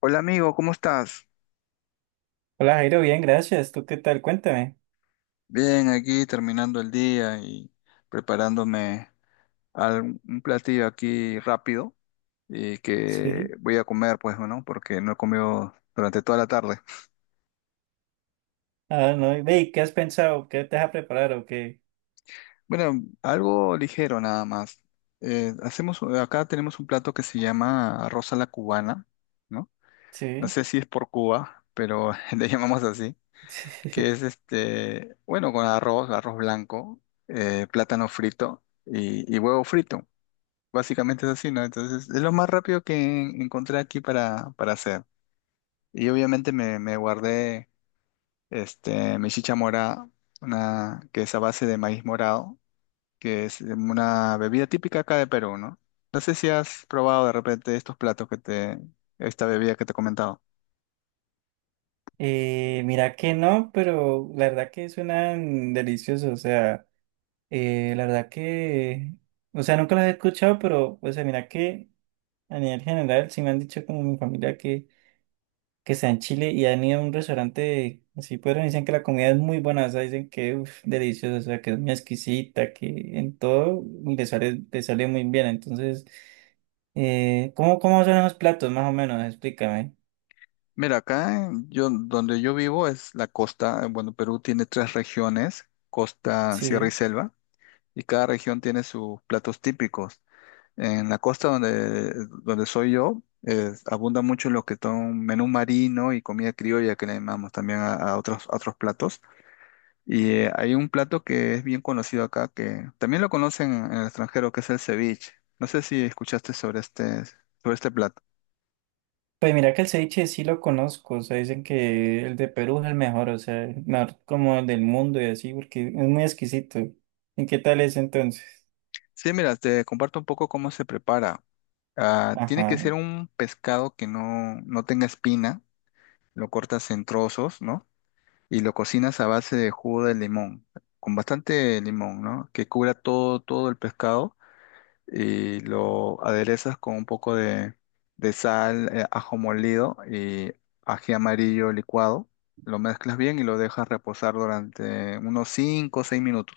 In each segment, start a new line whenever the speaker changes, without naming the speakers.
Hola amigo, ¿cómo estás?
Hola Jairo, bien, gracias. ¿Tú qué tal? Cuéntame.
Bien, aquí terminando el día y preparándome un platillo aquí rápido y que
Sí.
voy a comer, pues, ¿no? Porque no he comido durante toda la tarde.
Ah, no. y Ve, ¿qué has pensado? ¿Qué te vas a preparar o qué?
Bueno, algo ligero nada más. Acá tenemos un plato que se llama arroz a la cubana, ¿no? No
Sí.
sé si es por Cuba, pero le llamamos así, que es este, bueno, con arroz blanco, plátano frito y huevo frito. Básicamente es así, ¿no? Entonces, es lo más rápido que encontré aquí para hacer. Y obviamente me guardé este, mi chicha mora, una, que es a base de maíz morado, que es una bebida típica acá de Perú, ¿no? No sé si has probado de repente estos platos que te, esta bebida que te he comentado.
Mira que no, pero la verdad que suenan deliciosos. O sea, la verdad que, o sea, nunca los he escuchado, pero, o sea, mira que a nivel general sí me han dicho como mi familia que está en Chile y han ido a un restaurante así, pero dicen que la comida es muy buena, o sea, dicen que uf, deliciosa, o sea, que es muy exquisita, que en todo le sale muy bien. Entonces, ¿cómo, cómo son los platos, más o menos? Explícame.
Mira, yo, donde yo vivo es la costa. Bueno, Perú tiene tres regiones, costa, sierra y
Sí.
selva, y cada región tiene sus platos típicos. En la donde soy yo, abunda mucho lo que son menú marino y comida criolla que le llamamos también a otros platos. Y hay un plato que es bien conocido acá, que también lo conocen en el extranjero, que es el ceviche. No sé si escuchaste sobre este plato.
Pues mira que el ceviche sí lo conozco, o sea, dicen que el de Perú es el mejor, o sea, el mejor como el del mundo y así, porque es muy exquisito. ¿Y qué tal es entonces?
Sí, mira, te comparto un poco cómo se prepara. Ah, tiene que
Ajá,
ser un pescado que no tenga espina, lo cortas en trozos, ¿no? Y lo cocinas a base de jugo de limón, con bastante limón, ¿no? Que cubra todo el pescado y lo aderezas con un poco de sal, ajo molido y ají amarillo licuado. Lo mezclas bien y lo dejas reposar durante unos 5 o 6 minutos.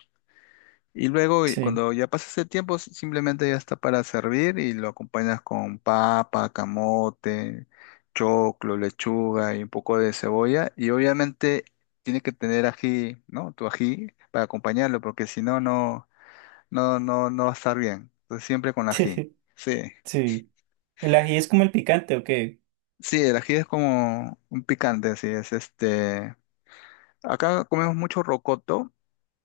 Y luego,
sí,
cuando ya pasas el tiempo, simplemente ya está para servir y lo acompañas con papa, camote, choclo, lechuga y un poco de cebolla. Y obviamente tiene que tener ají, ¿no? Tu ají para acompañarlo, porque si no, no va a estar bien. Entonces siempre con ají. Sí.
sí. ¿El ají es como el picante o qué?
Sí, el ají es como un picante, así es. Este, acá comemos mucho rocoto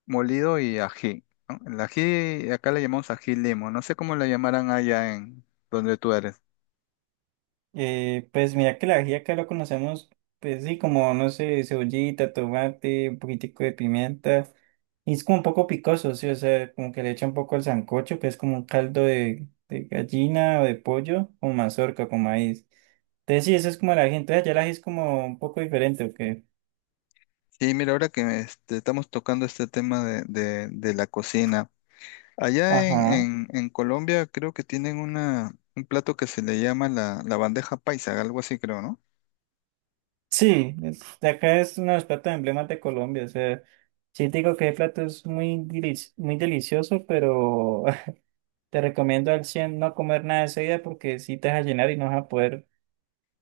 molido y ají, ¿no? El ají, acá le llamamos ají limo, no sé cómo le llamarán allá en donde tú eres.
Pues mira que la ají acá lo conocemos, pues sí, como, no sé, cebollita, tomate, un poquitico de pimienta. Y es como un poco picoso, sí, o sea, como que le echa un poco al sancocho, que es como un caldo de gallina o de pollo con mazorca, con maíz. Entonces sí, eso es como el ají. Entonces allá el ají es como un poco diferente, ¿o qué?
Sí, mira, ahora que este, estamos tocando este tema de la cocina, allá
Ajá.
en Colombia creo que tienen un plato que se le llama la bandeja paisa, algo así creo, ¿no?
Sí, es- de acá es uno de los platos emblemas de Colombia, o sea, sí te digo que el plato es muy, delici- muy delicioso, pero... Te recomiendo al 100 no comer nada de seguida porque si te vas a llenar y no vas a poder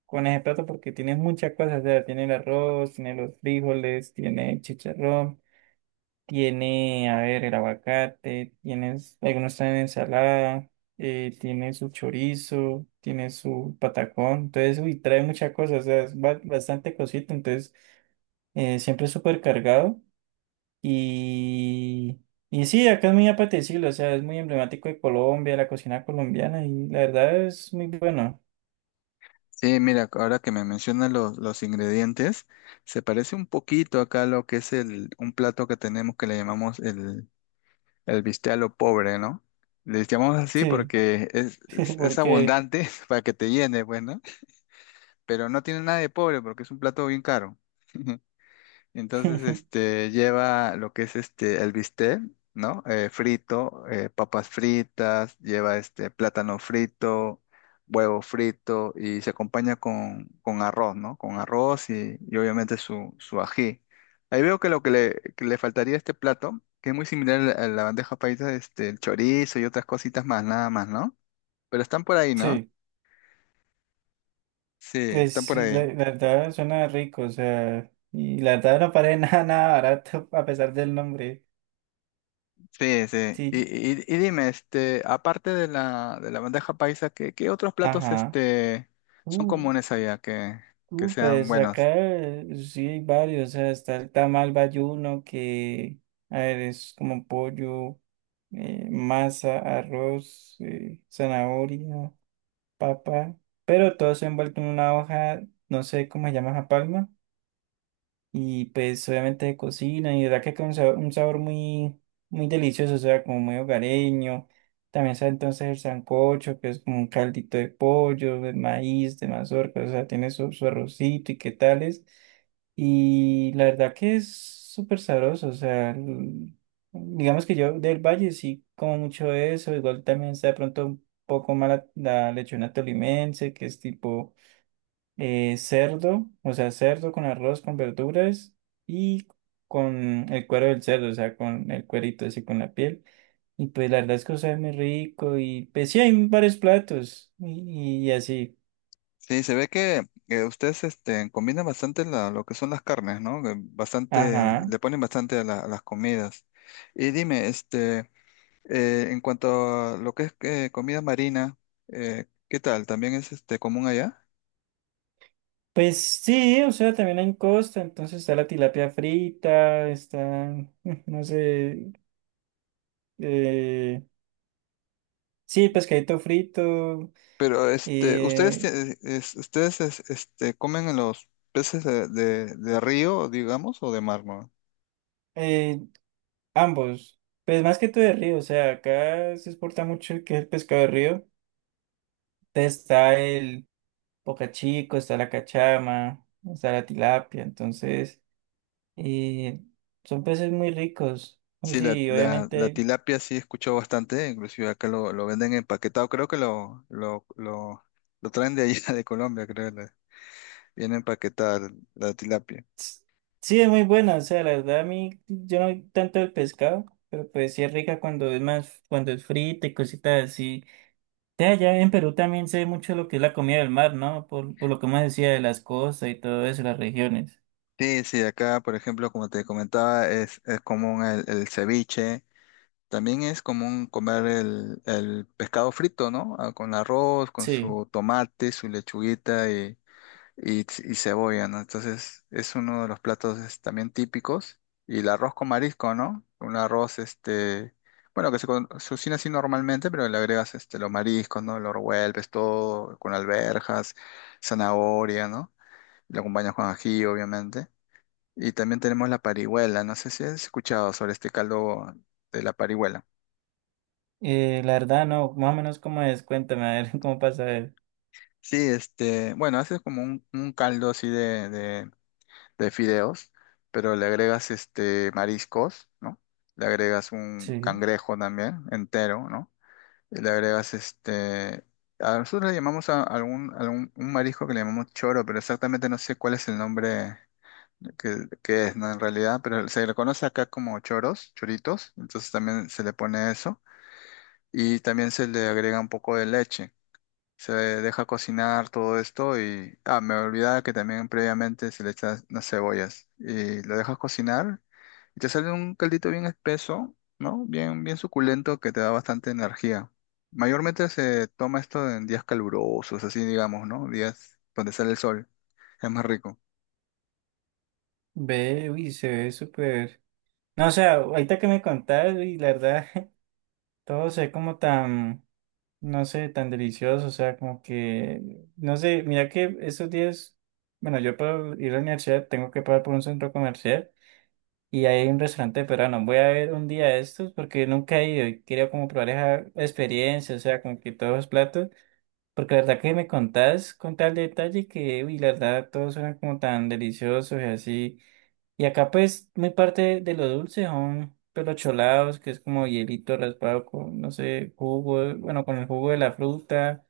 con ese plato porque tienes muchas cosas. O sea, tiene el arroz, tiene los frijoles, tiene el chicharrón, tiene, a ver, el aguacate, tienes, algunos están en ensalada, tiene su chorizo, tiene su patacón. Entonces, uy, trae muchas cosas. O sea, es ba- bastante cosita. Entonces, siempre súper cargado. Y, y sí, acá es muy apetecible, o sea, es muy emblemático de Colombia, la cocina colombiana, y la verdad es muy bueno.
Sí, mira, ahora que me mencionas los ingredientes, se parece un poquito acá a lo que es el, un plato que tenemos que le llamamos el bistec a lo pobre, ¿no? Les llamamos así
Sí,
porque es
porque,
abundante para que te llene, pues, ¿no? Pero no tiene nada de pobre porque es un plato bien caro. Entonces, este, lleva lo que es este, el bistec, ¿no? Frito, papas fritas, lleva este, plátano frito, huevo frito y se acompaña con arroz, ¿no? Con arroz y obviamente su ají. Ahí veo que lo que que le faltaría a este plato, que es muy similar a la bandeja paisa, este, el chorizo y otras cositas más, nada más, ¿no? Pero están por ahí, ¿no?
sí,
Sí, están
pues
por
la,
ahí.
la verdad suena rico, o sea, y la verdad no parece nada, nada barato a pesar del nombre.
Sí, sí.
Sí,
Y dime, este, aparte de de la bandeja paisa, ¿qué otros platos
ajá.
este, son
Uh,
comunes allá que sean
pues acá
buenos?
sí hay varios, o sea, está el tamal bayuno que, a ver, es como pollo. Masa, arroz, zanahoria, papa, pero todo se envuelto en una hoja, no sé cómo se llama esa palma. Y pues obviamente de cocina, y de verdad que queda un sabor muy, muy delicioso, o sea, como muy hogareño. También está entonces el sancocho, que es como un caldito de pollo, de maíz, de mazorca, o sea, tiene su, su arrocito y qué tales. Y la verdad que es súper sabroso, o sea, el- digamos que yo del Valle sí como mucho eso, igual también está de pronto un poco mala la lechona tolimense, que es tipo cerdo, o sea, cerdo con arroz, con verduras y con el cuero del cerdo, o sea, con el cuerito, así con la piel. Y pues la verdad es que sabe muy rico y pues sí, hay varios platos y así.
Sí, se ve que ustedes este, combinan bastante lo que son las carnes, ¿no? Que bastante,
Ajá.
le ponen bastante a las comidas. Y dime, este, en cuanto a lo que es comida marina, ¿qué tal? ¿También es este, común allá?
Pues sí, o sea, también hay en Costa, entonces está la tilapia frita, está, no sé, eh, sí, pescadito frito,
Pero este,
eh,
ustedes este comen en los peces de río, digamos, o de mar, ¿no?
eh, Ambos, pues más que todo de río, o sea, acá se exporta mucho el que es el pescado de río. Entonces está el bocachico, está la cachama, está la tilapia, entonces eh, son peces muy ricos. O
Sí,
sí,
la
obviamente,
tilapia sí he escuchado bastante, inclusive acá lo venden empaquetado, creo que lo traen de allá de Colombia, creo, viene empaquetada la tilapia.
s- sí es muy buena, o sea, la verdad a mí yo no soy tanto el pescado, pero pues sí es rica cuando es más, cuando es frita y cositas así. De allá en Perú también se ve mucho lo que es la comida del mar, ¿no? Por lo que más decía de las costas y todo eso, las regiones.
Sí, sí, acá, por ejemplo, como te comentaba, es común el ceviche, también es común comer el pescado frito, ¿no? Ah, con arroz, con
Sí.
su tomate, su lechuguita y cebolla, ¿no? Entonces es uno de los platos es, también típicos. Y el arroz con marisco, ¿no? Un arroz, este, bueno, se cocina así normalmente, pero le agregas este, los mariscos, ¿no? Lo revuelves todo con alverjas zanahoria, ¿no? Lo acompañas con ají, obviamente. Y también tenemos la parihuela, no sé si has escuchado sobre este caldo de la parihuela.
La verdad, no, más o menos cómo es, cuéntame, a ver cómo pasa él.
Sí, este, bueno, haces como un caldo así de fideos, pero le agregas este mariscos, ¿no? Le agregas un
Sí,
cangrejo también entero, ¿no? Y le agregas este a nosotros le llamamos a algún un marisco que le llamamos choro, pero exactamente no sé cuál es el nombre que es, ¿no? En realidad, pero se le conoce acá como choros, choritos, entonces también se le pone eso y también se le agrega un poco de leche, se deja cocinar todo esto y, ah, me olvidaba que también previamente se le echas unas cebollas y lo dejas cocinar y te sale un caldito bien espeso, ¿no? Bien, bien suculento que te da bastante energía. Mayormente se toma esto en días calurosos, así digamos, ¿no? Días donde sale el sol. Es más rico.
ve, uy, se ve súper. No, o sea, ahorita que me contás, y la verdad, todo se ve como tan, no sé, tan delicioso, o sea, como que, no sé, mira que estos días, bueno, yo para ir a la universidad tengo que pasar por un centro comercial y hay un restaurante peruano. Voy a ver un día de estos porque nunca he ido y quería como probar esa experiencia, o sea, como que todos los platos. Porque la verdad que me contás con tal detalle que, uy, la verdad, todos suenan como tan deliciosos y así. Y acá, pues, muy parte de lo dulce son pues, los cholados, que es como hielito raspado con, no sé, jugo, bueno, con el jugo de la fruta.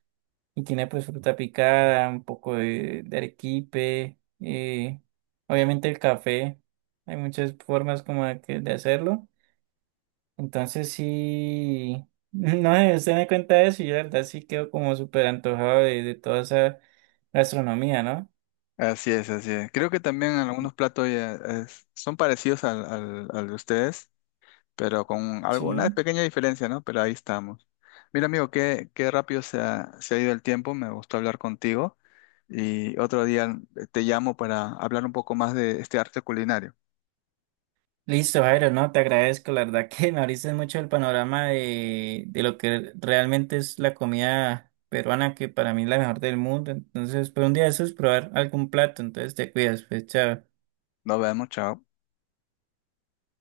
Y tiene, pues, fruta picada, un poco de arequipe. Obviamente, el café. Hay muchas formas como de, que- de hacerlo. Entonces sí, no, usted me cuenta eso y yo la verdad sí quedo como súper antojado de toda esa gastronomía, ¿no?
Así es, así es. Creo que también algunos platos ya son parecidos al de ustedes. Pero con algunas
Sí.
pequeñas diferencias, ¿no? Pero ahí estamos. Mira, amigo, qué rápido se ha ido el tiempo, me gustó hablar contigo y otro día te llamo para hablar un poco más de este arte culinario.
Listo, Jairo, no, te agradezco, la verdad que me abriste mucho el panorama de lo que realmente es la comida peruana, que para mí es la mejor del mundo. Entonces, pues un día de esos probar algún plato, entonces te cuidas, pues chao.
Nos vemos, chao.